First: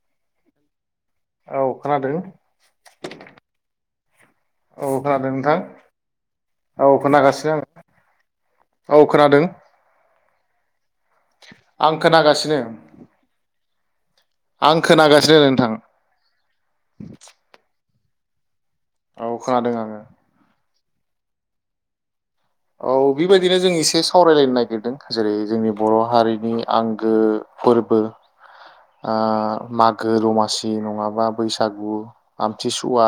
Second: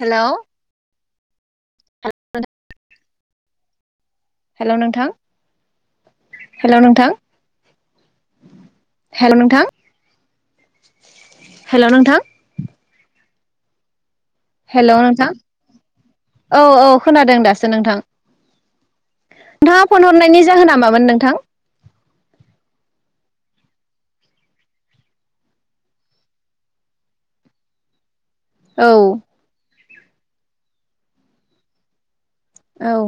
Hello, औ खोनादों hello औ नोंथां खोनादों नोंथां हेलौ औ नोंथां खोनागासिनो आङो औ हेलौ खोनादों नोंथां हेलौ आं नोंथां खोनागासिनो। आं हेल नोंथां खोनागासिनो औ औ खोनादों दासो नोंथां औ खोनादों नोंथाङा आङो फन हरनायनि जाहोना मा मोन नोंथां औ बेबायदिनो जों एसे सावरायलायनो नागिरदों । जेरै जोंनि बर' हारिनि आंगो फोरबो औ आ माग गो दमासि नङाबा बैसागु आमथिसुवा,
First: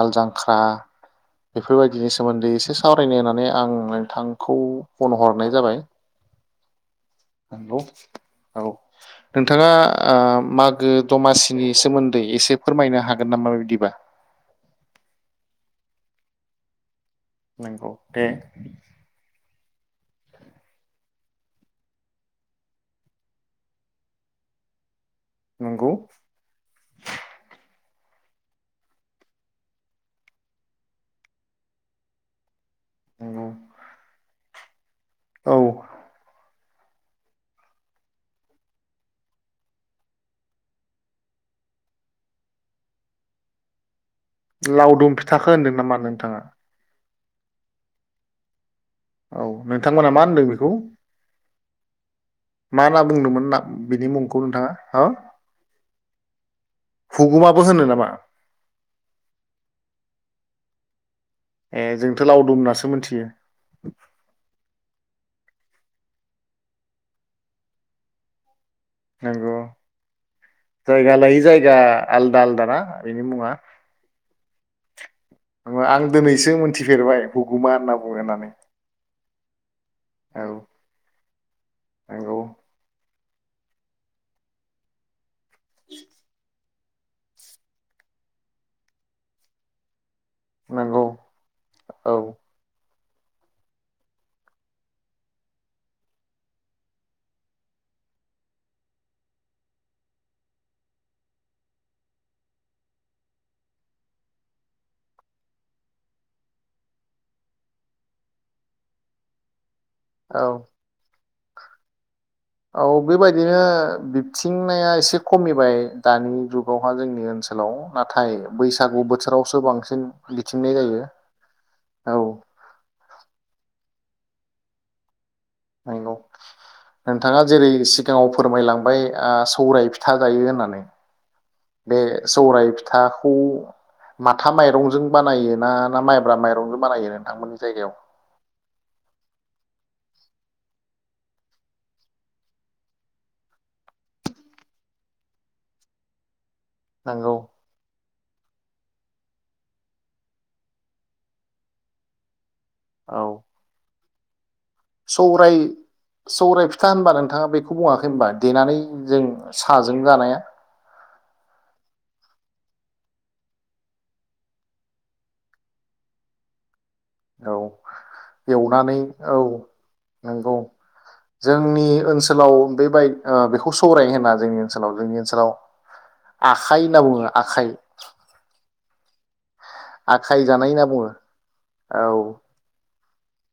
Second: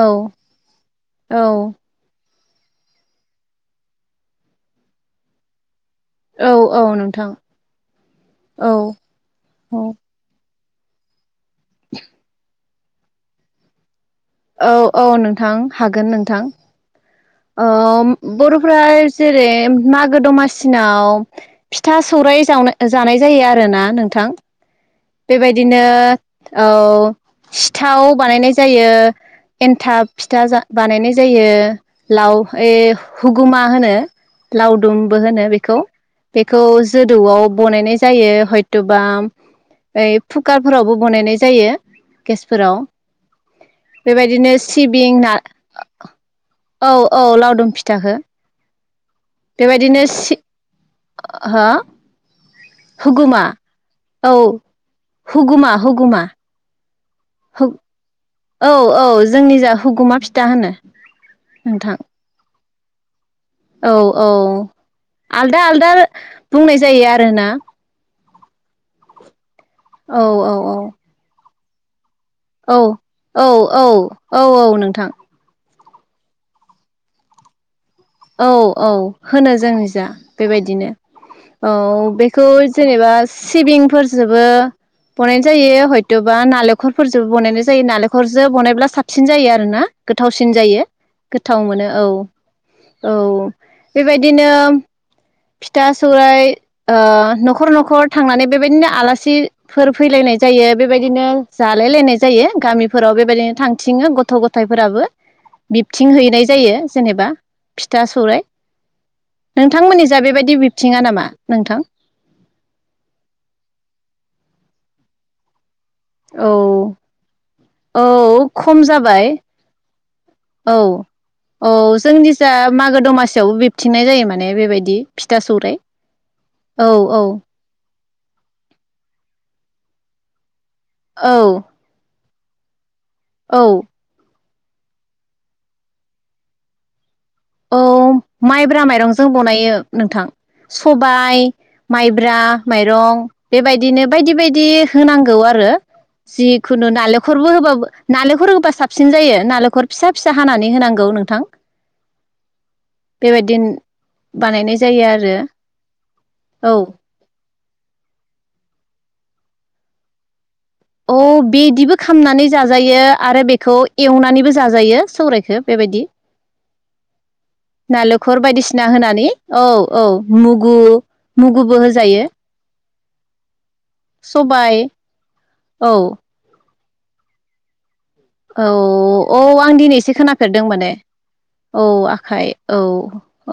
औ जांख्रा औ बेफोरबायदिनो सोमोन्दै एसे सावरायनो होननानै आं नोंथांखौ फन हरनाय जाबाय । औ औ नोंथां औ नोंथाङा औ आ मागो दमासि बिनि सोन्दै एसे फोरमायनो हागोन नामा बेबायदिबा? औ औ नोंथां हागोन नोंथां नंगौ दे ओ बर'फ्रा जेरै मागो दमासिनाव फिथा, सौराइ जावना-ओ जानाय जायो आरो ना नोंथां। बेबायदिनो नंगौ औ सि थाव बानायनाय जायो एन्थाब फिथा जा बानायनाय जायो लाव ए नंगौ हुगुमा होनो लावद दुमबो होनो औ बेखौ बे खौ जोदौआव बनायनाय जायो हयट'बा औइ फुकारफोरावबो बनायनाय जायो गेसफोराव। बेबायदिनो सिबिं लावदुम ना फिथाखौ होनदों नामा नोंथाङा? औ औ लावदुम फिथाखो औ बेबायदिनो नोंथांमोना मा सि होनदों बेखौ हो मा ना हुगुमा बुंदोंमोन ना बिनि औ मुंखौ नोंथाङा हो? हुगुमा हुगुमा हुगुमाबो होनो नामा? औ औ जोंनि जा हुगुमा फिथा होनो । ए जोंथ लावदुम होननासो मोनथियो औ औ आलदा आलदा बुंनाय जायो आरोना नंगौ। औ औ औ जा औ औ औ औ औ नों थां आं दिनैसो मिथिफेरबाय हुगुमा होनना बु औ औ होनो जों औ बेबायदिनो औ नंगौ बेखौ जेनेबा सिबिंफोरजोबो बनायनाय जायो हयथबा नालेंख नखरफोरजोंबो बानायनाय जायो नालेंखरजों बनायब्ला साबसिन जायो आरो ना। गोथावसिन जायो नंगौ गोथाव मोनो औ औ बेबायदिनो फिथा सौराय ओ न'खर न'खर थांनानै बेबायदिनो आलासिफोर फैलायनाय जायो बेबायदिनो जालाय लायनाय जायो गामिफोराव बेबायदिनो थांथिङो गथ' गथायफोराबो बिबथिं हैनाय जायो जेनेबा फिथा सौराय ‌।नोंथांमोननि जाय औ बेबायदि बिबथिङा नामा नोंथां औ बेबायदिनो बिबथिंनाया एसे खमिबाय दानि औ जुगावहा जोंनि ओनसोलाव नाथाय औ खम बैसागु जाबाय बोथोरावसो बांसिन बिबथिंनाय औ औ जायो औ थिंनाय जायो माने बेबायदि फिथा सौराइ नंगौ औ औ नोंथाङा जेरै सिगाङाव फोरमायलांबाय आ सौराय फिथा जायो होननानै औ सौराइ फिथाखौ औ मा था माइरंजों बानायोना ना माइब्रा माइरंजों बानायो नों औ माइब्रा माइरंजों बनायो नोंथां सबाय माइब्रा माइरं बेबायदिनो बायदि बायदि होनांगौ आरो जि खुनु नंगौ नालेंखरबो होबाबो नालेखर होबा साबसिन जायो नालेखर फिसा फिसा हानानै होनांगौ नोंथां। औ बेबायदिनो। बानायनाय जा सौराय सौराय फिथा होनबा नोंथाङा बे खौ बुङाखै होनबा देनानै जों साजों जानाया? औ बिदिबो खामनानै जाजायो आरो बेखौ एवनानैबो जाजायो सौरायखौ बेबायदि। औ नालेखर बायदिसिना होनानै औ औ नंगौ मुगु मुगुबो होजायो। बेबाय ओ बेखौ स सौराय होनना जोंनि सबाय ओनोलाव जोंनि ओनोलाव औ आ आखाइ होनना बुङो आखाइ। औ अ आं आं दिनैसो आखाइ खोनाफेरदों जानाय होनना माने बुङो औ आखाइ औ।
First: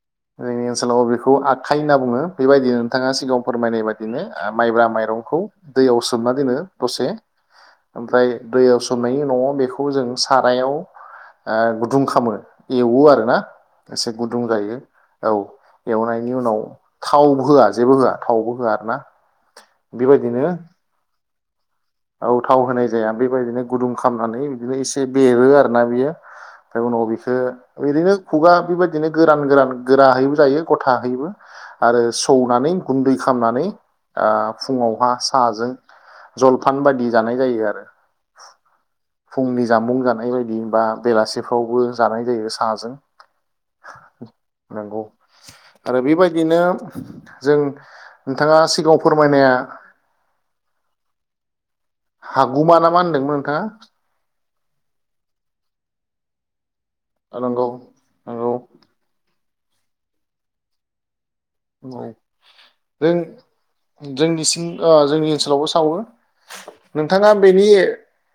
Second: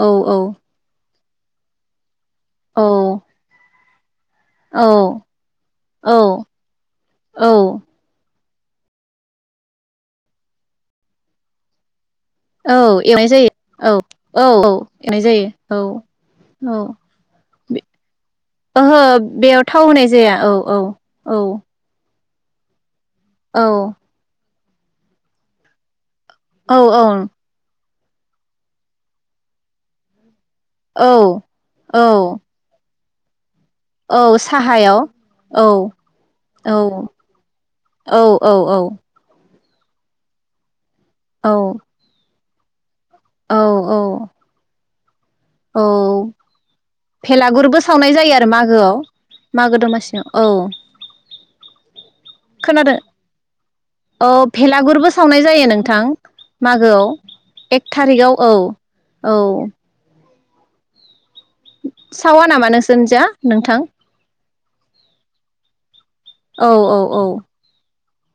औ औ आरैनि ओनसोलाव बेख खौ आखाइ होनना बुङो। बेबायदि औ नोंथाङा सिगाङाव फोरमायनायबादि बिदिनो ओ औ माइब्रा माइरंखौ दैयाव सोमना दोनो दसे औ ओमफ्राय दैयाव सोमनायनि उनाव बेखौ जों सारायाव ओ गुदुं खा खामो औ एवो एवनाय आरोना जायो औ एसे औ गुदुं औ जायो। एवनाय औ जायो एवनायनि उनाव औ थाव होआ जेबो होआ थावबो होआ आरोना। ओहो बेयाव थाव होननाय जाया औ बेबायदिनो औ। औ औ थाव होनाय जा जाया बेबायदिनो औ गुदुं खामनानै बिबो एसे बेरो आरो ना बियो। औ उनाव बेखो। इरैनो खुगा बेबायदिनो गोरान गोरान गोराहैबो जायो। गथाहैबो औ आरो औ सौनानै। गुन्दै खामनानै। औ ओ साहायाव फुङावहा औ साहाजों जल औ औ औ औ। फुंनि जामबुं जानाय बायदि बा। औ बेलासिफ्रावबो जानाय जायो। आजों। औ औ। औ आरो बेबायदिनो जों भेलागुरबो सावनाय जायो आरो नोंथाङा सिगाङाव मागोआव फोरमायनाया मागो दमासिआव औ। हागुमा ना खोनादों मा होनदोंमोन नोंथाङा? औ भेलागुरबो सावनाय जायो नोंथां। नंगौ मागोआव एक थारिखाव औ नंगौ औ। औ सावा नामा नोंसोरनिजा नोंथां? अ जोंनि ओनसोलावबो सावो। औ औ औ नोंथाङा बेनि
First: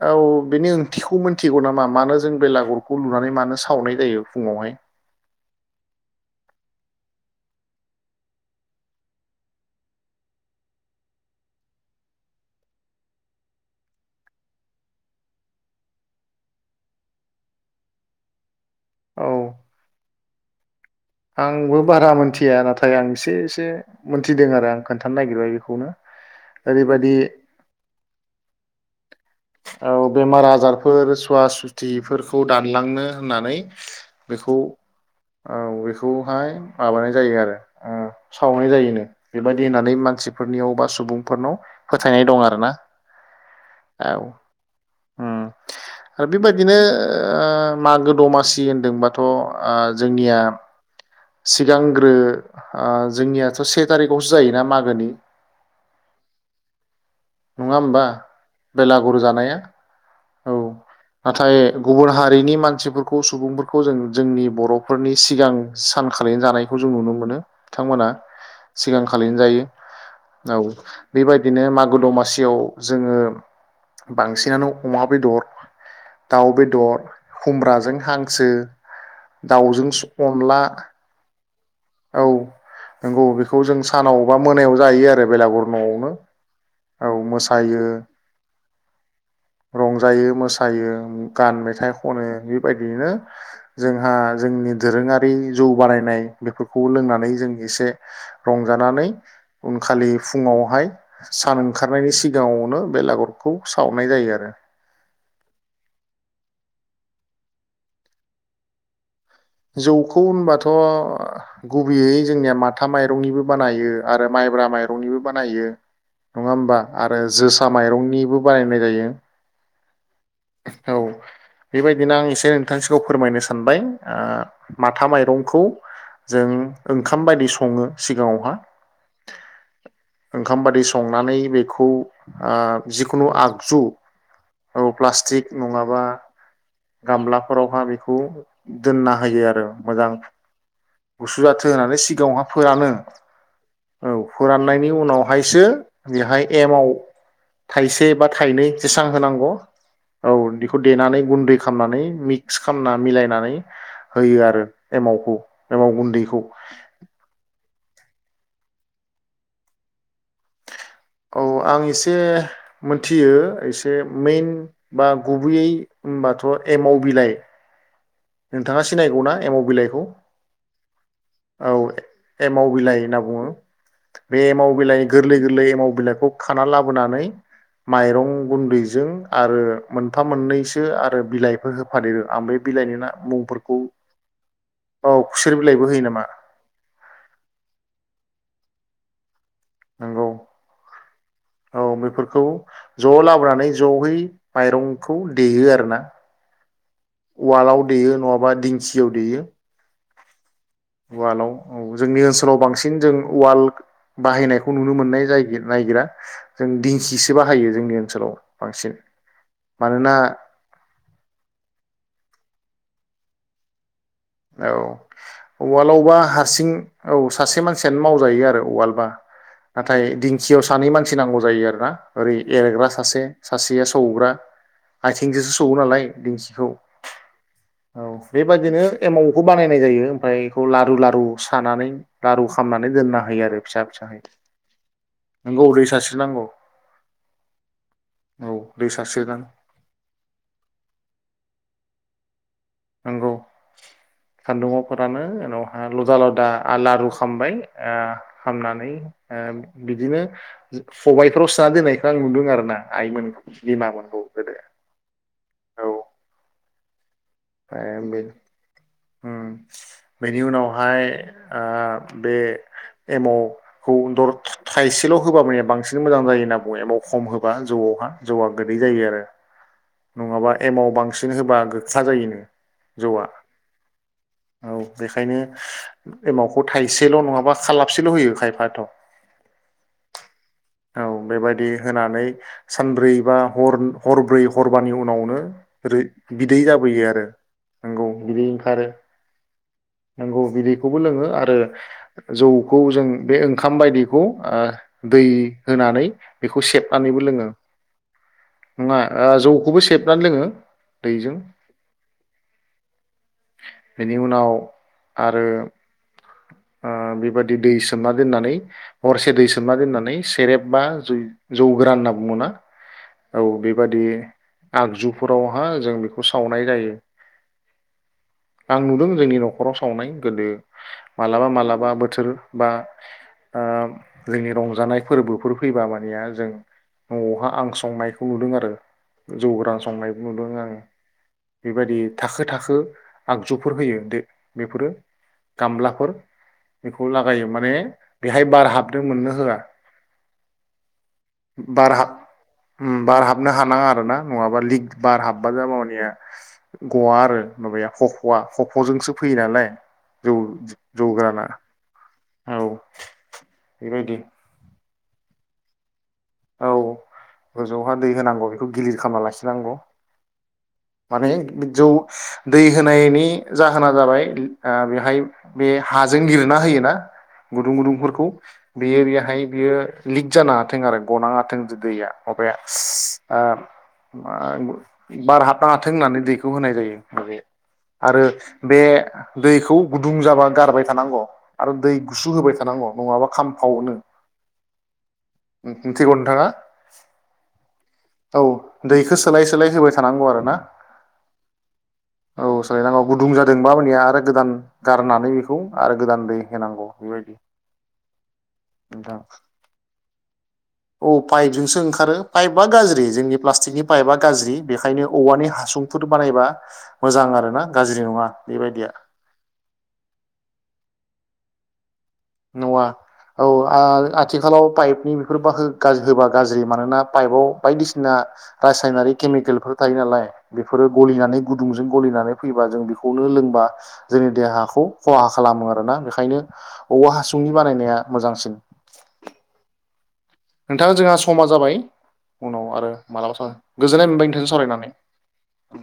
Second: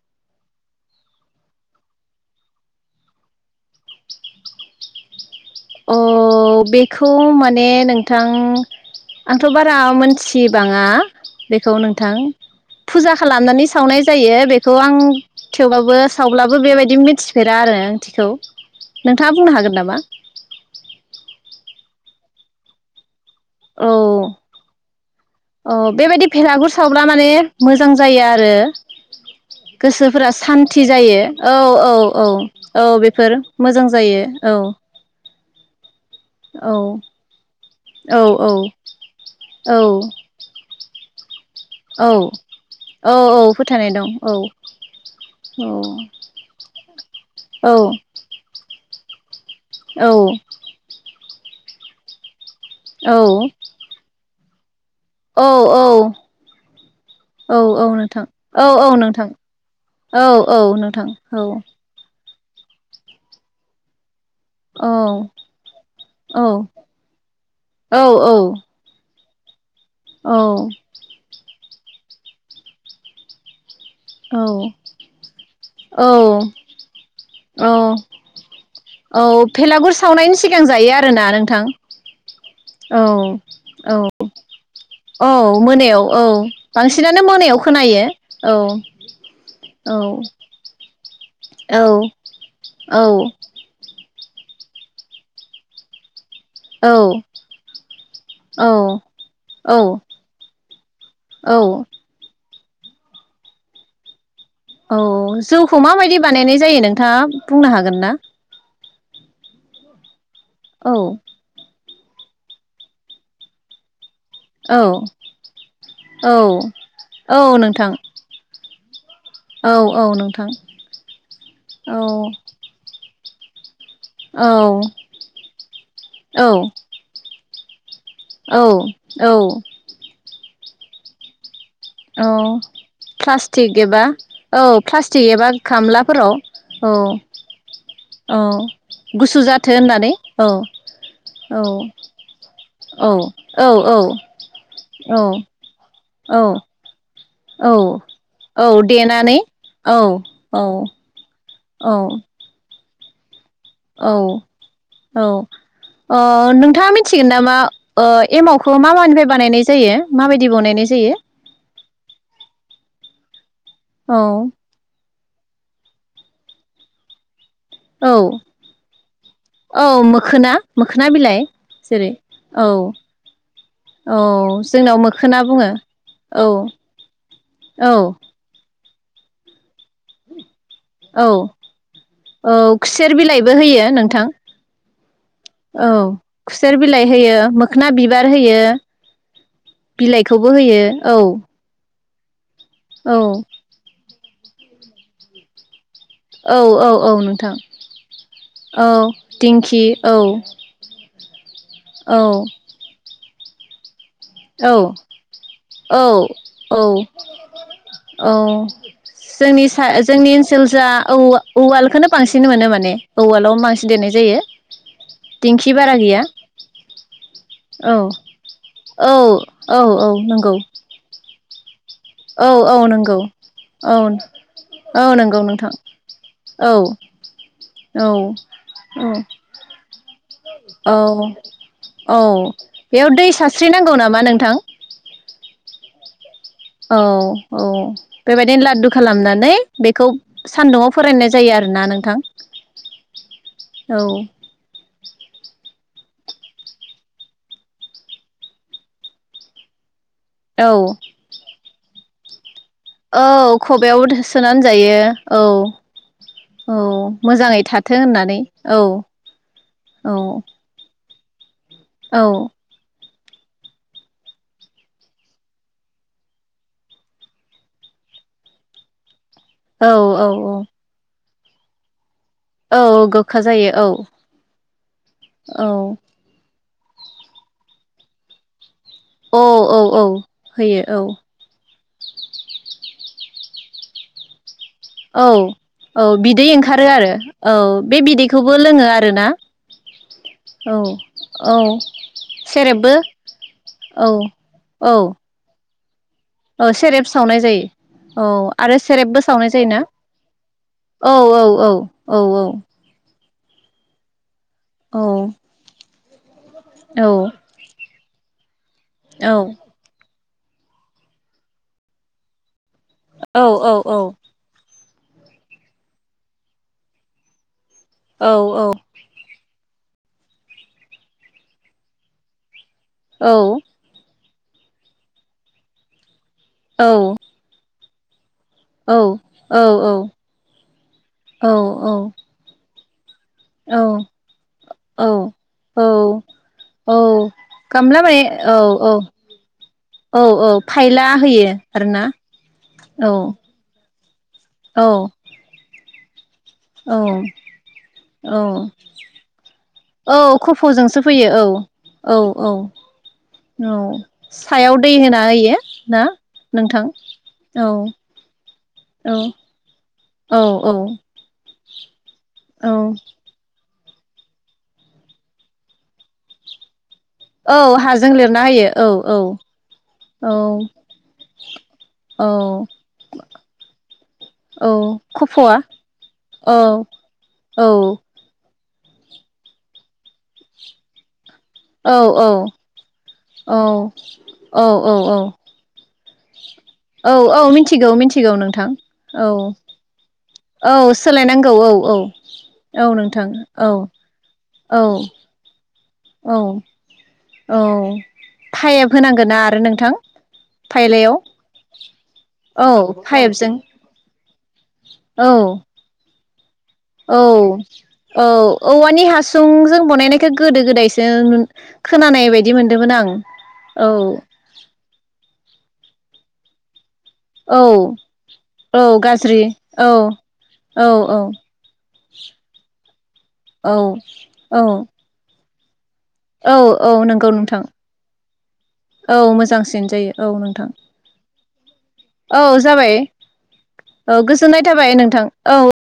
औ बेनि ओंथिखौ मोनथिगौ नामा मानो जों बेलागुरखौ लुनानै मानो सावनाय जायो फुङावहाय? अ बेखौ माने नोंथां आंथ' बारा मोनथिबाङा बेखौ नोंथां फुजा खालामनानै सावनाय जायो बेखौ आं थेवबाबो सावब्लाबो बेबायदि मिथिफेरा आरो ओंथिखौ औ ।नोंथाङा बुंनो हागोन नामा? आंबो बारा मोनथिया नाथाय आं एसे एसे मोनथिदों आरो आं खोन्थानाय अ बेबायदि भेलागुर सावब्ला माने मोजां जायो आरो औ गोसोफोरा बेमार सान्थि आजारफोर जायो सुवा औ औ औ सुतिफोरखौ औ दानलांनो बेफोर होननानै मोजां जायो औ बेखौ बेखौहाय औ माबानाय जायो आरो। औ औ सावनाय जायोनो बेबायदि औ होननानै मानसिफोरनियावबा [unintelligible] औ औ औ फोथानाय दं। औ ओम औ आरो बेबायदिनो औ मागो दमासि दोंबाथ अ औ जोंनिया सिगांग्रो जोंनियाथ से थारिखयावसो जायोना। मागोनि औ औ। औ नङा औ होमबा नोंथां औ औ बेलागुर नोंथां जानाया औ औ नोंथां औ। नाथाय गुबुन हारिनि मानसिफोरखौ सुबुंफोरखौ जों जोंनि औ बर'फोरनि सिगां सानखालिनो औ जानायखौ जों नुनो मोनो बिथांमोना सिगां खालिनो जायो। औ बेबायदिनो गु दमा दमासियाव जोङो बांसिनानो अमा बेदर औ दाउ बेदर औ खुमब्राजों हांसो औ भेलागुर दाउजोंस सावनायनि अनला सिगां जायो आरोना नोंथां औ औ नंगौ बेखौ जों औ सानाव बा मोनायाव जायो औ आरो बेलागुर मोनायाव न'आवनो । औ बांसिनानो मोनायाव खोनायो औ औ ओम गान औ मेथाइ खनो औ बेबायदियैनो जोंहा जोंनि दोरोङारि जौ बानायनाय बेफोरखौ औ लोंनानै जों एसे रंजानानै औ औ उनखालि फुङावहाय औ सान ओंखारनायनि सि सिगाङावनो बेलागुरखौ सावनाय जायो आरो । औ जौखौ माबायदि बानायनाय जायो नोंथाङा बुंनो हागोन ना? जौ ग होनबाथ औ गुबैयै जोंनिया माथा माइरंनिबो बानायो । आरो माइब्रा औ माइरंनिबो बानायो औ नङा होमबा आरो औ जोसा नोंथां माइरंनिबो बानाय होनाय जायो औ औ नों औ बेबायदिनो आं एसे नोंथां खौ फोरमायनो सानबाय ओ औ माथा माइरंखौ जों औ ओंखाम बायदि स सङो। सिगाङावहा औ औ ओंखाम बादि संनानै बे औ प्लास्टिक एबा औ प्लास्ट [unintelligible] प्लास्टिक एबा नङाबा घामलाफोराव औ गामलाफोरावहा बेखौ औ दोनना होयो गुसु आरो जाथो होननानै मोजां औ गुसु औ जाथो होननानै सिगाङावहा फोरानो औ औ फोराननायनि औ उनावहायसो बेहाय औ एमाव औ थाइसे बा औ थाइनै जेसां देनानै होनांगौ औ बेखौ देनानै औ खामनानै मिक्स खामना मिलायनानै होयो आरो एमावखौ एमाव अ गुन्दैखौ नोंथाङा मिथिगोन नामा। ङा ओ एमावखौ मा मानिफ्राय बानायनाय जायो माबायदि बनायनाय जाय औ आं एसे मोनथियो एसे औ मेन बा गुबैयै होमबाथ एमाव बिलाइ औ नोंथाङा सिनायगौ ना एमाव औ बिलाइखौ। मोखोना मोखोना बिलाइ औ जेरै औ एमाव बिलाइ ओनना बुङो बे औ एमाव जोंनाव बिलाइ गोरलै मोखोना गोरलै बुङो एमाव बिलाइखौ औ खाना लाबोनानै औ माइरं गुन्दै। जों आरो मोनफा मोननैसो [unintelligible] आरो औ बिलाइफोर होफादेरो आं औ बे बिलाइनि खुसेर बिलाइबो ना-मुंफोरखौ होयो नोंथां औ खुसेर बिलाइबो औ होयो नामा। खुसेर बिलाइ होयो मोखोना बिबार होयो। बिलाइखौबो होयो औ। फोरखौ ज औ लाबोनानै जहै। माइरंखौ देयो आरो ना। औ औ औ नोंथां नङाबा औ दिंखियाव देयो दिंखि औ। उवालाव औ जोंनि ओनसोलाव बांसिन जों वाल। औ औ जों औ दिंखिसो बाहायो जोंनि ओनसोलाव औ बांसिन जोंनि सा मानोना जोंनि ओनसोल जा औ-औवालखौनो बांसिन मोनो माने औवालआवनो बांसिन देननाय जायो। औ दिंखि बारा उवालावबा गैया हारसिं औ सासे मानसियानो औ मावजायो आरो उवाल। बा औ औ नाथाय औ नंगौ दिंखियाव सानै मानसि नांगौ जायो आरोना। ओरै औ औ एरग्रा नंगौ सासे सासेया औ सौग्रा औ नंगौ आथिंजोंसो नोंथां सौवो नालाय दिंखिखौ औ औ बेबादिनो। औ एमावखौ बानायनाय जायो ओमफ्राय बेखौ औ लारु लारु सानानै औ लारु खालामनानै बेयाव दोनना दै होयो आरो फिसा सारस्रिनांगौ फिसाहै। नामा नोंथां नोंगौ दै सास्रि नांगौ। औ औ बेबायदिनो दै लाधु सारस्रिनानै खालामनानै बेखौ सानदुङाव फोराननाय जायो आरोना नों थां नंगौ सान्दुङाव फोरानो उनाव आ लदा लदा आ लारु खामबाय आ खामनानै आ बि दिनो औ खबायफोराव सो सोना दोननायखौ आं नुदों आरो ना। औ आइमोन खबायाव बिमामोनखौ गोदो सोनानै जायो औ। औ मोजाङै थाथों होननानै औ औ बेनि उनावहाय ओ औ बे एमावखौर थाइसेल' होबा मया बांसिन मोजां जायो होनना बुङो एमाव खम होबा जौआवहा जौआ गोदै जायो आरो औ नङाबा औ एमाव बां बांसिन होबा गोखा जायोनो औ जौआ गोखा जायो औ औ बेखायनो औ एमाव बेखौ थाइसेल' नङाबा खालाबसेल' होयो खायफाथ' औ औ औ। होयो औ। बेबायदि होनानै सानब्रै बा हरब्रै हरबानि औ उनावनो औ बिदै ओंखारो जाबोयो आरो औ बे नंगौ बिदै बिदैखौबो ओंखारो लोङो आरोना नंगौ औ बिदैखौबो लोंङो औ आरो जौखौ सेरेबबो जों बे ओंखाम औ बायदिखौ दै होनानै बेखौ ओ सेरेब सेबनानैबो सावनाय लोङो जायो औ आरो नङा सेरेबबो ओ सावनाय जायो जौखौबो ना सेबनानै लोङो औ औ औ औ औ बिनि उनाव औ आरो आ औ बेबादि दैसा सोमना दोननानै हरसे दै सोमना दोननानै सेरेब बा जै जौगोरा होनना बुङो ना? औ बेबादि आगजुफोरावहा जों बेखौ सावनाय जायो। आं नुदों जोंनि न' नखराव सावनाय गोदो मालाबा मालाबा बोथोर बा ओ जोंनि रंजानाय फोरबोफोर फैबा मानेया जों न'आवहा आं संनाय नुदों आरो जौ गोरान संनायबो औ-औ-औ-औ-औ-औ-औ-औ-औ-औ-औ-औ-औ-औ नुदों आं बेबायदि थाखो थाखो आगजुफोर होयो दे बेफोरो गामलाफोर बेखौ लागायो माने गामला बेहाय औ बार औ हाबनो मोननो होआ। औ औ फायला होयो बार आरोना औ बार हाबनो हानाङा आरोना नङाबा लिक औ बार हाबबा [unintelligible] औ गवा आरो माबाया औ हखवा हखजोंसो फैयो नालाय औ जौ खफ'जोंसो जौ फैयो गोराना औ औ औ औ बेबायदि सायाव दै होना होयो ना? औ नोंथां औ गोजौहा दै होनांगौ बेखौ गिलिर औ खालामना लाखिनांगौ। औ औ माने जौ दै औ होनायनि जाहोना जाबाय ओ बेहाय बे हाजों लिरना होयोना औ गुदुं हाजों गुदुंफोरखौ लिरना होयो औ बियो औ बेहाय बियो लिक औ जानो हाथों आरो गना हाथों दैया औ माबाया ओ मा औ ओ बार खफ'आ हाब हाथों होननानै दैखौ औ होनाय जायो माबे औ आरो बे दैखौ गुदुं जाबा गारबाय थानांगौ आरो औ दै गुसु होबाय थानांगौ नङाबा औ खामफावोनो नो औ औ मिथिगौ नोंथाङा औ औ मिथिगौ मिथिगौ औ नोंथां दैखौ औ सोलाय सोलाय होबाय थानांगौ आरो औ सोलायनांगौ औ औ औ सोलायनांगौ नोंथां गुदुं औ जादोंबा हनै आरो गोदान औ गारनानै बेखौ आरो गोदान औ दै होनांगौ बेबायदि औ फायेप नोंथां होनांगोन ना आरो नोंथां? फायलायाव औ पाइपजोंसो ओंखारो पाइपा औ गाज्रि जोंनि पाइपजों प्लास्टिकनि पाइपआ गाज्रि बेखायनो औ औवानि हासुंफोर बानायबा औ मोजां आरोना गाज्रि नङा बेबायदि औ-औवानि हासुंजों बानायनायखौ गोदो गोदाय ओं नुन नङा औ आ आथिखालाव पाइपनि बेफोर बाखो गाज्रि होबा गाज्रि मानोना पाइपआव औ बायदिसिना औ रासायनारि गाज्रि केमिकेलफोर औ थायो नालाय औ बेफोरो औ गलिनानै गुदुंजों गलिनानै फैबा जों बेखौनो लोंबा औ जोंनि औ देहाखौ खहा खालामो आरोना बेखायनो औ औ औवा नंगौ हासुंनि नोंथां बानायनाया औ मोजांसिन जायो। औ नोंथां नोंथा जोंहा समा जाबाय औ उनाव आरो जाबाय मालाबा सम गोजोननाय औ मोनबाय नोंथांजों सावरायनानै। थाबाय नोंथां औ